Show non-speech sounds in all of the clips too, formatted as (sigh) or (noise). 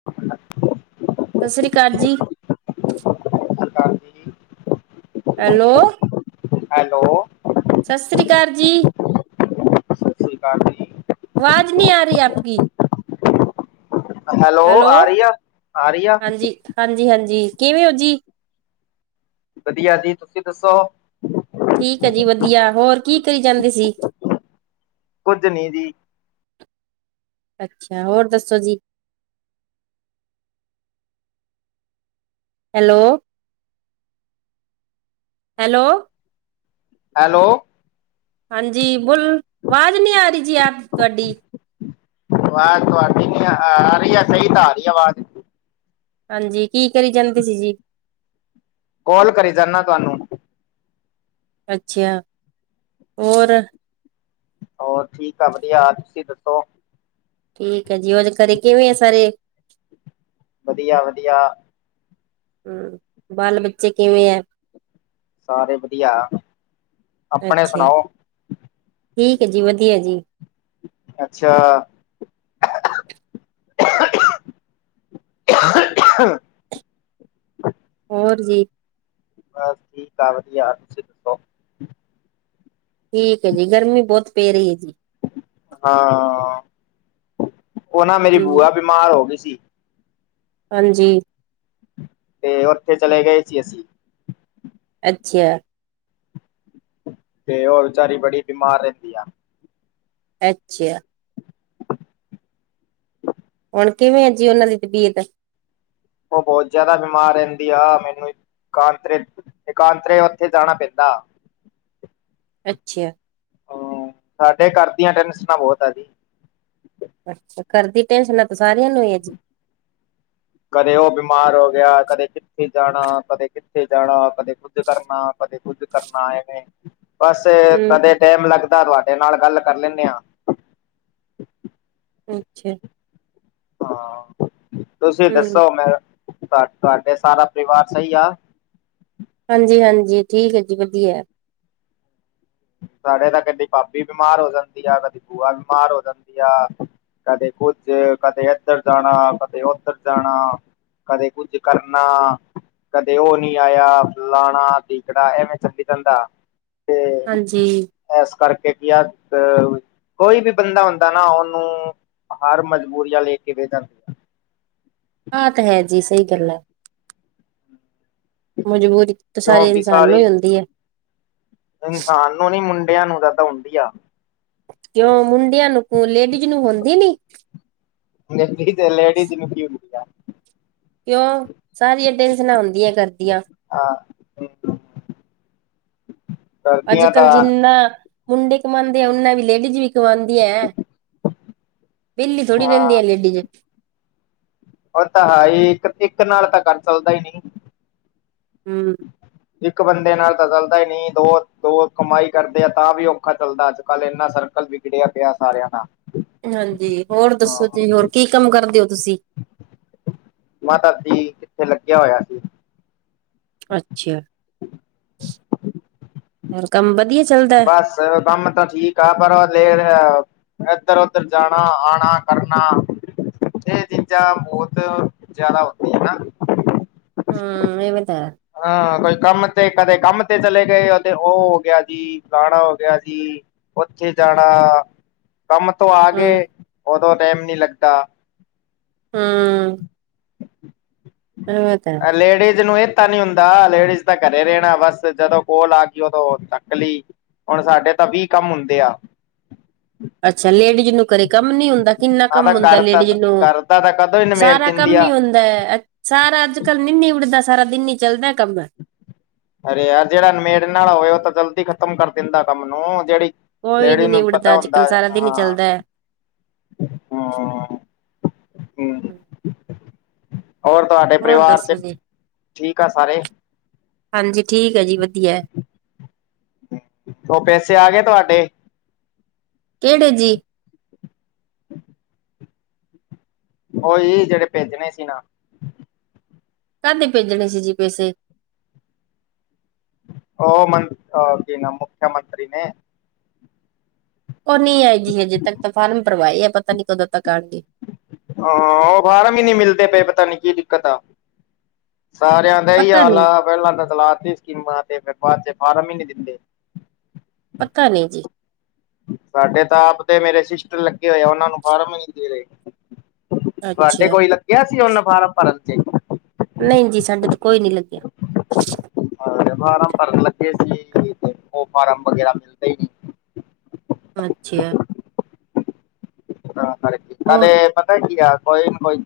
(inaudible) (inaudible) ਸਤਿ ਸ਼੍ਰੀ ਅਕਾਲ ਜੀ। ਹ (inaudible) (inaudible) ਹੈਲੋ। ਹੈਲੋ ਸਤਿ ਸ਼੍ਰੀ ਅਕਾਲ ਜੀ। ਕਾਰ ਦੀ ਆਵਾਜ਼ ਨੀ ਆ ਰਹੀ ਆਪ ਕੀ ਹੈਲੋ, ਆ ਰਹੀ ਆ ਆ ਰਹੀ ਆ ਹਾਂਜੀ- ਹਾਂਜੀ -ਹਾਂਜੀ ਕਿਵੇਂ ਓ ਹਾਂਜੀ ਵਧੀਆ ਜੀ ਤੁਸੀਂ ਦੱਸੋ। ਠੀਕ ਐ, ਜੀ ਵਧੀਆ ਹੋਰ ਕੀ ਕਰੀ ਜਾਂਦੇ ਸੀ। ਕੁੱਝ ਨੀ ਜੀ। ਅੱਛਾ, ਹੋਰ ਦੱਸੋ ਜੀ ਹੈਲੋ, ਹੈਲੋ ਹੈਲੋ ਹਾਂਜੀ, ਬੋਲ ਆਵਾਜ਼ ਨਹੀਂ ਆ ਰਹੀ ਜੀ ਯ ਤੁਹਾਡੀ ਆਵਾਜ਼ ਤੁਹਾਡੀ ਨ ਆ ਰਹੀ ਆ ਸਹੀ ਤਾਂ ਆ ਰਹੀ ਆਵਾਜ਼ ਹਾਂਜੀ ਕੀ ਕਰੀ ਜਾਂਦੇ ਸੀ ਜੀ। ਕਾਲ ਕਰੀ ਜਾਣਾ ਤੁਹਾਨੂੰ ਅੱਛਾ ਹੋਰ ਹੋਰ ਠੀਕ ਆ, ਵਧੀਆ ਤੁਸੀਂ ਦੱਸੋ? ਠੀਕ ਆ ਜੀ, ਹੋਰ ਘਰੇ ਕਿਵੇਂ ਆ ਸਾਰੇ ਵਧੀਆ ਵਧੀਆ, ਹੂੰ, ਬਾਲ ਬੱਚੇ ਕਿਵੇਂ ਆ। ਸਾਰੇ ਵਧੀਆ, ਆਪਣੇ ਅੱਛਾ ਸੁਣਾਓ ਠੀਕ ਐ, ਜੀ ਵਧੀਆ ਜੀ। ਅੱਛਾ, (unintelligible) ਔਰ ਜੀ। ਬਸ ਠੀਕ ਆ ਵਧੀਆ ਤੁਸਿ ਦੱਸੋ? ਠੀਕ ਆ ਜੀ, ਗਰਮੀ ਬਹੁਤ ਪੈ ਰਹੀ ਐ ਜੀ। ਹਾਂ, ਉਹ ਨਾ ਮੇਰੀ ਹਮ ਬੂਆ ਬਿਮਾਰ ਹੋ ਗਈ ਸੀ। ਹਾਂਜੀ, ਤੇ ਉੱਥੇ ਚਲੇ ਗਏ ਸੀ ਅਸੀਂ। ਅੱਛਾ, ਤੇ ਹੋਰ ਵਿਚਾਰੀ ਬੜੀ ਬਿਮਾਰ ਰਹਿੰਦੀ ਆ। ਅੱਛਾ, ਹੁਣ ਕਿਵੇਂ ਆ ਜੀ ਉਹਨਾਂ ਦੀ ਤਬੀਅਤ ਉਹ ਬਹੁਤ ਜ਼ਿਆਦਾ ਬਿਮਾਰ ਰਹਿੰਦੀ ਆ ਮੈਨੂੰ ਕਾਂਤ ਇਕਾਂਤਰੇ ਉੱਥੇ ਜਾਣਾ ਪੈਂਦਾ। ਅੱਛਿਆ, ਹੂੰ, ਸਾਡੇ ਘਰਦੀਆਂ ਟੈਨਸਨਾ ਬਹੁਤ ਆ ਜੀ। ਅੱਛਾ, ਘਰਦੀ ਟੈਂਸ਼ਨਾਂ ਤੇ ਸਾਰੀਆਂ ਨੂੰ ਈ ਐ ਜੀ। ਕਦੇ ਉਹ ਬਿਮਾਰ ਹੋ ਗਿਆ ਕਦੇ ਕਿੱਥੇ ਜਾਣਾ ਕਦੇ ਕਿੱਥੇ ਜਾਣਾ ਕਦੇ ਕੁਝ ਕਰਨਾ ਕਦੇ ਕੁੱਝ ਕਰਨਾ ਐਵੇਂ। ਬਸ ਹਮ ਕਦੇ ਟੈਮ ਲੱਗਦਾ ਤੁਹਾਡੇ ਨਾਲ ਗੱਲ ਕਰ ਲੈਣੇ ਆ। ਅੱਛਾ, ਹਾਂ, ਤੁਸੀਂ ਹਮ ਦੱਸੋ ਮੈਂ ਤੁਹਾਡੇ ਸਾਰਾ ਪਰਿਵਾਰ ਸਈ ਆ। ਹਾਂਜੀ-ਹਾਂਜੀ, ਠੀਕ ਐ ਜੀ ਵਧੀਆ। ਸਾਡੇ ਤਾਂ ਕਦੀ ਭਾਬੀ ਬਿਮਾਰ ਹੋ ਜਾਂਦੀ ਆ ਕਦੀ ਬੂਆ ਬਿਮਾਰ ਹੋ ਜਾਂਦੀ ਆ। ਕਦੇ ਕੁੱਝ ਕਦੇ ਇੱਧਰ ਜਾਣਾ ਕਦੇ ਉੱਧਰ ਜਾਣਾ। ਕਦੇ ਕੁੱਝ ਕਰਨਾ। ਕਦੇ ਉਹ ਨੀ ਆਇਆ ਫਲਾਣਾ ਤਿਕੜਾ ਐਵੇਂ ਚੱਲੀ ਜਾਂਦਾ ਤੇ। ਜੀ, ਇਸ ਕਰਕੇ ਕੀ ਆ ਅ ਕੋਈ ਵੀ ਬੰਦਾ ਹੁੰਦਾ ਨਾ ਉਹਨੂੰ ਹਰ ਮਜਬੂਰੀਆਂ ਲੈ ਕੇ ਬਹਿ ਜਾਂ ਆ ਤਾਂ ਹੈ ਜੀ ਸਹੀ ਗੱਲ ਆ। ਮਜਬੂਰੀ ਤੇ ਸਾਰੇ ਕਿਉਂਕਿ ਇਨਸਾਨ ਨੂੰ ਸਾਰੀ ਹੀ ਹੁੰਦੀ ਐ। ਇਨਸਾਨ ਨੂੰ ਨੀ ਮੁੰਡਿਆਂ ਨੂੰ ਦਾ ਤਾਂ ਹਡੀ ਆ ਕਿਉਂ ਮੁੰਡਿਆਂ ਨੂੰ ਲੇਡੀਜ਼ ਨੂੰ ਹੁੰਦੀ ਨੀ ਲੇਡੀਜ਼ ਨ ਕੀ ਕਿਉਂ ਸਾਰੀਆਂ ਟੈਂਸ਼ਨਾਂ ਹੁੰਦੀਆਂ ਘਰ ਦੀਆਂ। ਹਾਂ, ਅੱਜ ਸਰਦੀਆਂ ਕੱਲ੍ਹ ਦਾ ਜਿੰਨਾ ਮੁੰਡੇ ਕਮਾਂਦੇ ਆ ਓਨਾ ਵੀ ਲੇਡੀਜ਼ ਵੀ ਕਮਾਂਦੀ ਐ। ਵਿਹਲੀ ਥੋੜ੍ਹੀ ਹਾਂ ਰਰਿੰਦੀ ਲਡੀਜ਼। ਉਹ ਤਾਂ ਹੈਈ ਇੱਕ ਇੱਕ ਨਾਲ ਤਾਂ ਘਰ ਚੱਲਦਾ ਹੀ ਨਹੀਂ। ਹੂੰ, ਇੱਕ ਬੰਦੇ ਨਾਲ ਤਾਂ ਚੱਲਦਾ ਹੀ ਨਹੀਂ ਦੋ ਦੋ ਕਮਾਈ ਕਰਦੇ ਆ ਤਾਂ ਵੀ ਔਖਾ ਚੱਲਦਾ ਅੱਜ ਕੱਲ੍ਹ ਐਨਾ ਸਰਕਲ ਵੀ ਖੜਿਆ ਪਿਆ ਸਾਰਿਆਂ ਦਾ। ਹਾਂਜੀ, ਹੋਰ ਹਾਂ ਦੱਸੋ ਜੀ ਹੋਰ ਕੀ ਕੰਮ ਕਰਦੇ ਓ ਤੁਸੀਂ? ਮਾਤਾ ਜੀ ਕਿੱਥੇ ਲੱਗਿਆ ਹੋਇਆ ਸੀ ਅੱਛਾ ਹੋਰ ਕੰਮ ਵਧੀਆ ਚੱਲਦਾ ਬਸ ਕੰਮ ਤਾਂ ਠੀਕ ਆ ਪਰ ਦੇ ਇਏਧਰ ਉਧਰ ਜਾਣਾ ਆਣਾ ਕਰਨਾ ਇਹ ਚੀਜ਼ਾਂ ਬਹੁਤ ਜਿਆਦਾ ਹਦੀਆਂ ਹਨ ਨਾ ਹਮ ਇਹਵੇ ਤ ਹਾਂ ਕੋਈ ਕੰਮ ਤੇ ਕਦੇ ਕੰਮ ਤੇ ਚਲੇ ਗਏ ਉਹਦੇ ਉਹ ਹੋ ਗਿਆ ਸੀ ਪੁਾਣਾ ਹੋ ਗਿਆ ਸੀ ਉੱਥੇ ਜਾਣਾ ਕੰਮ ਤੋਂ ਆ ਹਮ ਗਏ ਉਦੋਂ ਟਾਈਮ ਨੀ ਲੱਗਦਾ ਹਮ ਇਹ ਤਾਂ ਹੈ। ਲੇਡੀਜ਼ ਨੂੰ ਪਤਾ ਨਹੀਂ ਹੁੰਦਾ ਲੇਡੀਜ਼ ਤਾਂ ਘਰੇ ਰਹਿਣਾ ਬਸ ਜਦੋਂ ਕੋਲ ਆ ਗਈ ਉਦੋਂ ਨੱਕਲੀ ਹੁਣ ਸਾਡੇ ਤਾਂ ਵੀਹ ਕੰਮ ਹੁੰਦੇ ਆ ਅੱਛਾ ਲੇਡੀਜ਼ ਨੂੰ ਕਰਰੇ ਕੰਮ ਨੀ ਹੁੰਦਾ ਕਿੰਨਾ ਨਾ ਕੰਮ ਤਾਂ ਹੁੰਦਾ ਕਰਦਾ ਲੇਡੀਜ਼ ਨੂੰ ਕਰਦਾ ਤਾਂ ਕਦੋਂ ਹੀ ਨਿਮੇੜ ਸਾਰਾ ਦਿੰਦੀ ਕੰਮ ਹੀ ਆ ਹੁੰਦਾ ਸਾਰਾ ਅੱਜ ਕੱਲ ਨ ਨ ਉੱਡਦਾ ਸਾਰਾ ਦਿਨ ਹੀ ਚੱਲਦਾ ਕੰਮ ਅਰੇ ਯਾਰ ਜਿਹੜਾ ਨਮੇੜ ਨਾਲ ਹੋਵੇ ਉਹ ਤਾਂ ਜਲਦੀ ਖ਼ਤਮ ਕਰ ਦਿੰਦਾ ਕੰਮ ਨੂੰ ਜਿਹੜੀ, ਕੋਈ ਲੇਡੀਜ ਨੀ ਨੂੰ ਨਿਬੜਦਾ ਪਤਾ ਅੱਜ ਹੁੰਦਾ ਕੱਲ ਸਾਰਾ ਦਿਨ ਹੀ ਹਾਂ, ਚੱਲਦਾ ਹੈ ਹਾਂ ਹਮ ਹੋਰ ਤੁਹਾਡੇ ਹੋਰ ਪਰਿਵਾਰ ਚ ਦੱਸੋ ਜੀ ਠੀਕ ਆ ਸਾਰੇ, ਹਾਂਜੀ ਠੀਕ ਹੈ ਜੀ ਵਧੀਆ, ਉਹ ਪੈਸੇ ਆ ਗਏ ਤੁਹਾਡੇ ਕਿਹੜੇ ਜੀ, ਉਓਹੀ ਜਿਹੜੇ ਭੇਜਣੇ ਸੀ ਨਾ, ਘਦੇ ਭੇਜਣੇ ਸੀ ਜੀ ਪੈਸੇ ਉਹ ਮੰ ਮੁੱਖ ਮੰਤਰੀ ਨੇ, ਉਹ ਨ ਆਏ ਜੀ ਹਜੇ ਤੱਕ ਤਾਂ ਫਾਰਮ ਭਰਵਾਏ ਆ ਪਤਾ ਨੀ ਕਦੋਂ ਤੱਕ ਆਉਣਗੇ। ਹਾਂ ਉਹ ਬਾਹਾਰ ਵੀ ਨੀ ਮਿਲਦੇ ਪਏ ਪਤਾ ਨੀ ਕੀ ਦਿੱਕਤ ਆ ਸਾਰਿਆਂ, ਪਤਾ ਹਾਲ ਨੀ ਆ ਪਹਿਲਾਂ ਤਲਾਤੀ ਸਕੀਮਾਂ ਤੇ ਫ ਬਾਅਦ ਚ ਬਾਰਾਂ ਮਹੀਨੇ ਦਿੰਦੇ ਪੱਕਾ ਨਹੀਂ ਜੀ ਸਾਡੇ ਤਾਂ ਆਪਦੇ ਮੇਰੇ ਸਿਸਟਰ ਲੱਗੇ ਹੋਏ ਆ ਉਹਨਾਂ ਨੂੰ ਫਾਰਮ ਨ ਦੇ ਰਹੇ ਤੁਹਾਡੇ ਅੱਛਾ ਕੋਈ ਲੱਗਿਆ ਸੀ ਉਹਨ ਫਾਰਮ ਭਰਨ ਚ ਨਹੀਂ ਜੀ ਸਾਡੇ ਤੋਂ ਕੋਈ ਨੀ ਲੱਗਿਆ ਹਾਂ ਫਾਰਮ ਭਰਨ ਲੱਗੇ ਸੀ ਤੇ ਉਹ ਫਾਰਮ ਵਗੈਰਾ ਮਿਲਦੇ ਹੀ ਨ ਅੱਛਾ ਹਾਂ ਕਰ ਹੋਰ ਕਾਲਦੇ ਪਤਾ ਕੀ ਆ ਕੋਈ ਨਾ ਕੋਈ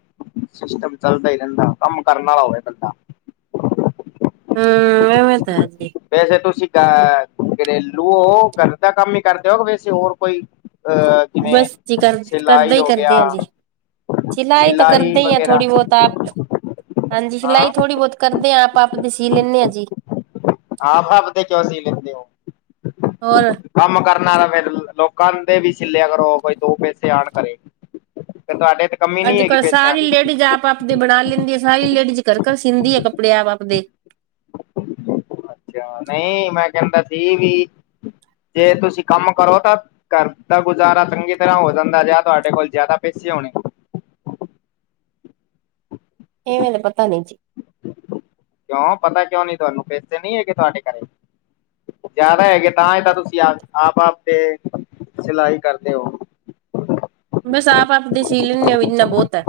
ਸਿਸਟਮ ਚੱਲਦਾ ਹੀ ਰਹਿੰਦਾ ਕੰਮ ਕਰਨ ਵਾਲਾ ਹੋਵੇ ਬੰਦਾ। ਹਮ ਵੇਂ ਤਾਂ ਅਜੀ ਵੈਸੇ ਤੁਸੀਂ ਅ ਘਰੇਲੂ ਹੋ ਗਰ ਦਾ ਕੰਮ ਹੀ ਕਰਦੇਓ ਵੈਸੇ ਹੋਰ ਕੋਈ‌। ਅ, ਕੀਵੇਂ ਬਸ ਜੀ ਕਰ, ਕਰਦੇ ਹੀ ਕਰਦੇ ਆਂ, ਜੀ। ਸਿਲਾਈ ਤਾਂ, ਕਰਦੇ ਹੀ ਆ, ਥੋੜੀ, ਬਹੁਤ ਆਪ ਹਾਂਜੀ, ਹਾਂ ਸਿਲਾਈ ਥੋੜ੍ਹੀ ਬਹੁਤ ਕਰਦੇ ਹਾਂ। ਆਪਦੇ ਸੀ ਲੈਂਨੇ ਆ ਜੀ। ਆਪ ਆਪ ਆਪਦੇ ਕਿਉਂ ਸੀ ਲੈਂਦੇ ਹੋ। ਹੋਰ ਕੰਮ ਕਰਨਾ ਤਾਂ ਫੇਿਰ ਲੋਕਾਂ ਦੇ ਵੀ ਸਿੱਲੇ ਅ ਕਰੋ ਕੋਈ। ਦੋ ਪੈਸੇ ਆਉਣ ਕਰੇ ਫ ਤੁਹਾਡੇ, ਕਮੀ ਨੀ ਅੱਜ ਹੈਗੀ ਕੱਲ੍ਹ ਪੈਸਿਆਂ ਸਾਰੀ ਦੀ ਲੇਡੀਜ਼ ਆਪ ਆਪਦੇ ਬਣਾ ਲੈਂਦੀ ਆ ਸਾਰੀ ਲੇਡੀਜ਼ ਘਰ ਘਰ ਸੀਂਦੀ ਆ ਕੱਪੜੇ ਆਪਦੇ, (inaudible) ਅੱਛਾ ਨਹੀਂ ਮੈਂ ਕਹਿੰਦਾ ਸੀ ਵੀ ਜੇ ਤੁਸੀਂ ਕੰਮ ਕਰੋ ਤਾਂ ਕਰਦਾ ਗੁਜ਼ਾਰਾ ਚੰਗੀ ਤਰ੍ਹਾਂ ਹੋ ਜਾਂਦਾ ਜ ਤੁਹਾਡੇ ਕੋਲ ਜ਼ਿਆਦਾ ਪੈਸੇ ਹੋਣੇ, ਇਹਵੇਂਲੇ ਪਤਾ ਨ ਜਜੀ ਕਿਉਂ, ਪਤਾ ਕਿਉਂ ਨੀ, ਤੁਹਾਨੂੰ! ਪੈਸੇ ਨੀ ਹੈਗੇ ਤੁਹਾਡੇ ਘਰ? ਜ਼ਿਆਦਾ ਹੈਗੇ ਤਾਂ, ਹੀ, ਤਾਂ, ਤੁਸੀਂ ਆਪ, ਆਪ-ਆਪ ਤੇ, ਸਿਲਾਈ ਕਰਦੇ ਹੋ। ਬਸ, ਆਪ-ਆਪਦੇ ਸੀ ਲੈਂਨੇ ਆ, ਇੰਨਾ ਬਹੁਤ ਹੈ।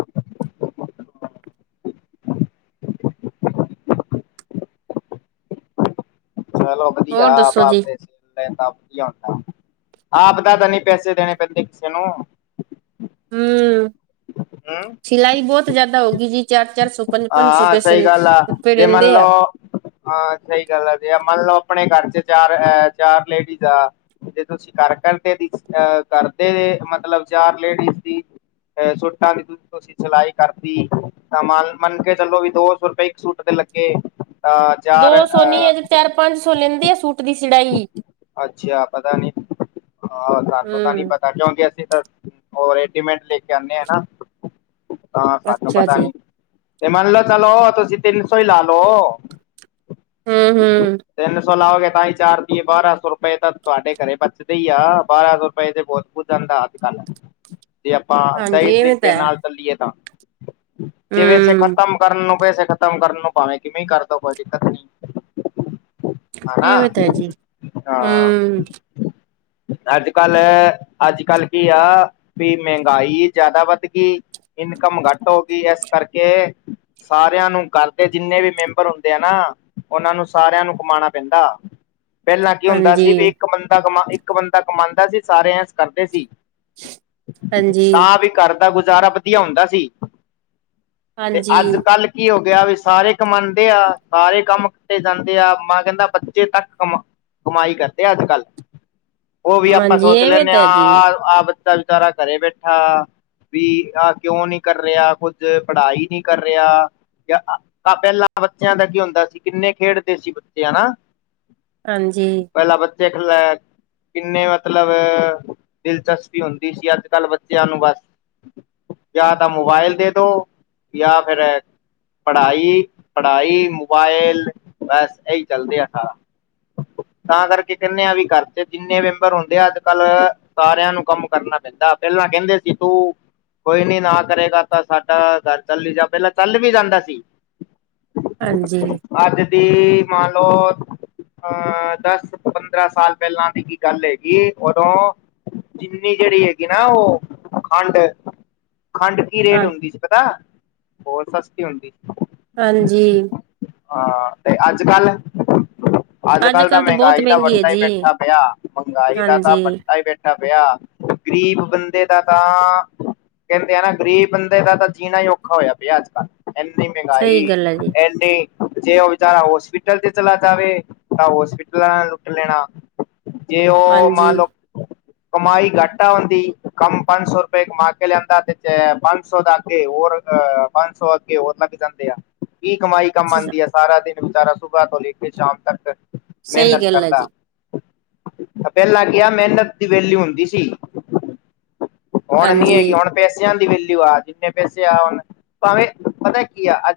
ਚਲੋ, ਵਧੀਆ! ਹੋਰ ਦੱਸੋ ਜੀ ਆਪ-ਆਪਦੇ ਆਪਦਾ ਤਾਂ, ਨਹੀਂ ਪੈਸੇ ਦੇਣੇ ਪੈਂਦੇ ਕਿਸੇ ਨੂੰ। ਹੁੰ। ਹੰ ਸਿਲਾਈ ਬਹੁਤ ਜਿਆਦਾ ਹੋ ਗਈ ਜੀ। ਚਾਰ-ਚਾਰ ਸੌ, ਪੰਜ-ਪੰਜ ਸੌ, ਹਾਂ ਸਹੀ ਪੇਸ਼ੇ, ਗੱਲ ਆ ਰੁਪਏ ਜੇ ਮੰਨ ਲੇਂਦੇ ਆ। ਲਓ ਹਾਂ, ਸਹੀ ਗੱਲ ਆ, ਜੇ, ਆ ਮੰਨ ਲਓ, ਆਪਣੇ ਘਰ'ਚ ਚਾਰ-ਚਾਰ ਲੇਡੀਜ਼ ਆ ਜੇ ਤੁਸੀਂ ਕਰ, ਕਰਦੇ, ਅਹ ਕਰਦੇ ਮਤਲਬ, ਚਾਰ ਲੇਡੀਜ਼ ਦੀ ਛੋਟਾ (unintelligible) ਤੁਸੀਂ ਸਲਾਈ ਕਰਦੀ ਤਾਂ, ਮਨ-ਮੰਨ ਕੇ, ਚਲੋ, ਵੀ ਦੋ-ਸੌ ਰੁਪਏ ਇੱਕ ਸੂਟ ਦੇ ਲੱਗੇ ਤਾਂ ਚਾਰ ਦੋ-ਸੋ ਨੀ, ਏ, ਅ ਤੇ, ਚਾਰ-ਪੰਜ ਸੌ ਲੀਂਦੇ ਆ, ਸੂਟ ਦੀ ਸੀੜਾਈ ਅੱਛਾ, ਪਤਾ ਨੀ, ਹਾਂ। ਸਾਨੂੰ ਤਾਂ, ਨੀ ਹੂੰ, ਪਤਾ ਕਿਓਂਕੀ ਅਸੀਂ ਉਹ, ਰੇਡੀਮੇਡ ਲੇਕੇ ਆਂਦੇ ਆ ਨਾ, ਤਾਂ, ਸਾਨੂੰ ਅੱਛਾ ਪਤਾ ਜੀ। ਨੀ। ਤੇ, ਮੰਨਲ ਚਲੋ, ਤੁਸੀਂ ਤਿੰਨ-ਸੋ, ਈ ਲਾ, ਲੋ। ਹੂੰ, ਹੂੰ। ਤਿੰਨ-ਸੌ ਲਾਓਗੇ, ਤਾਂ ਹੀ ਚਾਰ ਤੀਏ, ਬਾਰਾ-ਸੌ ਰੁਪਏ, ਤਾ ਤੁਹਾਡੇ ਘਰੇ ਬਚਦੇ ਹੀ ਆ। ਬਾਰਾਂ- ਸੌ ਰੁਪਏ ਤੇ, ਬਹੁ ਹੋ ਜਾਂਦਾ, ਅੱਜ-ਕੱਲ। ਆਪਾ ਸਹੀ ਹਾਂਜੀ ਇਵੇਂ ਤਾਂ ਤਰੀਕੇ ਹੈ। ਨਾਲ ਚੱਲੀਏ ਤਾ, ਜਿਵੇਂ ਹੂੰ, ਖ਼ਤਮ ਕਰਨ ਨੂੰ, ਪੇਸੇ ਖ਼ਤਮ ਕਰਨ ਨੂੰ, ਭਾਵੇਂ ਕਿਵੇਂ ਕਰਦੋ, ਕੋਈ ਦਿੱਕਤ ਨਹੀਂ। ਇਵੇਂ ਹਨਾ, ਤਾਂ ਹੈ ਜੀ। ਹਾਂ। ਹੂੰ, ਅੱਜ-ਕੱਲ, ਅੱਜ-ਕੱਲ ਕੀ ਆ, ਵੀ ਮੇਂ ਮਹਿੰਗਾਈ ਜ਼ਿਆਦਾ ਵੱਧ ਗਈ। ਇਨਕਮ ਘਟ ਹੋ ਗਈ, ਇਸ ਕਰਕੇ ਸਾਰਿਆਂ ਨੂੰ, ਘਰਦੇ ਜਿੰਨੇ ਵੀ ਮੈਂਬਰ ਹੁੰਦੇ ਆ, ਨਾ ਉਹਨਾਂ ਨੂੰ, ਸਾਰਿਆਂ ਨੂੰ ਕਮਾਣਾ ਪੇਂਦਾ। ਪਹਿਲਾਂ ਕੀ ਹੁੰਦਾ ਹਾਂਜੀ। ਸੀ, ਵੀ, ਇੱਕ ਬੰਦਾ ਕਮਾ, ਇੱਕ ਬੰਦਾ ਕਮਾਂਦਾ ਸੀ, ਸਾਰੇ ਐਸ ਕਰਦੇ ਸੀ। ਹ (inaudible) ਤਾ, ਵੀ ਘਰ ਦਾ ਗੁਜ਼ਾਰਾ ਵਧੀਆ ਹੁੰਦਾ ਸੀ। ਤੇ, ਅੱਜ ਹਾਂਜੀ। -ਕੱਲ ਕੀ ਹੋ ਗਿਆ, ਵੀ ਸਾਰੇ ਕਮਾਉਂਦੇ ਆ, ਸਾਰੇ ਕੰਮ ਕੱਟੇ ਜਾਂਦੇ ਆ। ਮਾਂ, ਕਹਿੰਦਾ ਬੱਚੇ ਤੱਕ ਕਮਾ ਕਮਾਈ ਕਰਦੇ ਆ, ਅੱਜ-ਕੱਲ, ਉਹ ਵੀ ਆਪਾਂ ਹਾਂਜੀ, ਸੋਚ ਇਵੇਂ ਲੈਂਨੇ ਤਾਂ ਹੈ ਜੀ। ਆ ਵਿਚਾਰਾ ਘਰੇ ਬੈਠਾ ਵੀ, ਆਹ ਕਿਉਂ ਨਹੀਂ ਕਰ ਰਿਹਾ, ਕੁੱਝ ਪੜ੍ਹਾਈ ਨਹੀਂ ਕਰ ਰਿਹਾ। ਪਹਿਲਾਂ ਬੱਚਿਆਂ ਦਾ ਕੀ ਹੁੰਦਾ ਸੀ, ਕਿੰਨੇ ਖੇਡਦੇ ਸੀ ਬੱਚੇ, ਹਨਾ। ਹਾਂਜੀ, ਪਹਿਲਾ ਬ ਦੇਖਲੈ, ਕਿੰਨੇ ਮਤਲਬ ਦਿਲਚਸਪੀ ਹੁੰਦੀ ਸੀ ਅੱਜ-ਕੱਲ ਚਿਆ ਨੂੰ, ਬਸ! ਯਾਂ, ਤਾ ਮੋਬਾਇਲ ਦੇ, ਦੋ, ਯਾ ਫਿਰ ਪੜ੍ਹਾਈ, ਪੜ੍ਹਾਈ, ਮੋਬਾਈਲ ਬਸ! ਇਹੀ ਚੱਲਦੇ ਸਾਰਾ (inaudible) ਤਾਂ, ਕਰਕੇ ਕਹਿੰਨੇ ਆ, ਵੀ ਘਰ'ਚ ਜਿੰਨੇ ਮੈਂਬਰ ਹੁੰਦੇ ਆ, ਅੱਜ-ਕੱਲ ਸਾਰਿਆਂ ਨੂੰ, ਕੰਮ ਕਰਨਾ ਪੈਂਦਾ। ਪਹਿਲਾਂ ਕਹਿੰਦੇ ਸੀ, ਤੂ ਕੋਈ ਨੀ, ਨਾ ਕਰੇਗਾ ਤਾ ਸਾਡਾ ਘਰ ਚੱਲ ਹੀ, ਜਾ- ਪਹਿਲਾਂ ਚੱਲ ਵੀ ਜਾਂਦਾ ਸੀ। ਹਾਂਜੀ। ਅੱਜ ਦੀ, ਮੰਨਲੋ ਅਹ, ਦਸ, ਪੰਦਰਾਂ ਸਾਲ ਪਹਿਲਾਂ ਦੀ ਕੀ, ਗੱਲ ਹੈਗੀ ਉਦੋਂ ਜਿੰਨੀ ਜਿਹੜੀ ਹੇਗੀ ਨਾ, ਉਹ ਖੰਡ। ਖੰਡ ਕੀ, ਰੇਟ ਹਾਂ ਹੁੰਦੀ ਸੀ। ਪਤਾ, ਹੋਰ ਸਸਤੀ ਹੁੰਦੀ ਹਾਂਜੀ ਹਾਂ ਤੇ ਅੱਜ ਕੱਲ ਅੱਜ ਕੱਲ ਤਾਂ ਅੱਜ-ਕੱਲ੍ਹ ਬਹੁਤ ਮਹਿੰਗਾਈ ਦਾ ਮਹਿੰਗੀ ਹੈ ਭੱਠਾ ਹੀ ਜੀ। ਬੈਠਾ ਪਿਆ ਮਹਿੰਗਾਈ ਦਾ ਤਾਂ ਹਾਂਜੀ, ਭੱਠਾ ਹੀ ਬੈਠਾ ਪਿਆ ਗਰੀਬ ਬੰਦੇ ਦਾ ਤਾਂ ਕਹਿੰਦੇ ਹਨਾ ਗ਼ਰੀਬ ਬੰਦੇ ਦਾ ਤਾਂ ਜੀਣਾ ਹੀ ਔਖਾ ਹੋਇਆ ਪਿਆ ਅੱਜ ਕੱਲ੍ਹ ਇੰਨੀ ਮਹਿੰਗਾਈ ਸਹੀ ਗੱਲ ਹੈ ਜੀ। ਐੰਨੀ ਜੇ ਉਹ ਵਿਚਾਰਾ ਹੋਸਪਿਟਲ ਤੇ ਚਲਾ ਜਾਵੇ ਤਾਂ ਹੋਸਪਿਟਲਾਂ ਨਾਲ ਲੁੱਟ ਲੈਣਾ ਜੇ ਉਹ ਹਾਂਜੀ, ਮਨ ਲਓ ਕਮਾਈ ਘੱਟ ਹੁੰਦੀ ਕੰਮ ਪੰਜ ਸੌ ਰੁਪਏ ਕਮਾਕੇ ਲਿਆਂਦਾ ਤੇ ਪੰਜ ਸੌ ਦਾ ਅੱਗੇ ਹੋਰ ਪੰਜ ਸੌ ਅੱਗੇ ਹੋਰ ਲੱਗ ਜਾਂਦੇ ਆ ਕੀ ਕਮਾਈ ਕਮਾਉਂਦੀ ਆ ਸਾਰਾ ਦਿਨ ਵਿਚਾਰਾ ਸੁਬਾਹ ਤੋਂ ਲੈ ਕੇ ਸ਼ਾਮ ਤੱਕ ਸਹੀ ਮਿਹਨਤ ਗੱਲ ਹੈ ਕਰਦਾ ਜੀ। ਪਹਿਲਾਂ ਕਿਹਾ ਮਿਹਨਤ ਦੀ ਵੈਲਿਊ ਹੁੰਦੀ ਸੀ। ਹੁਣ ਨੀ ਹੈਗੀ ਹਾਂਜੀ। ਹੁਣ ਪੈਸਿਆਂ ਦੀ ਵੈਲਿਊ ਆ ਜਿੰਨੇ ਪੈਸੇ ਆਉਣ ਭਾਵੇਂ ਪਤਾ ਕੀ ਆ ਅੱਜ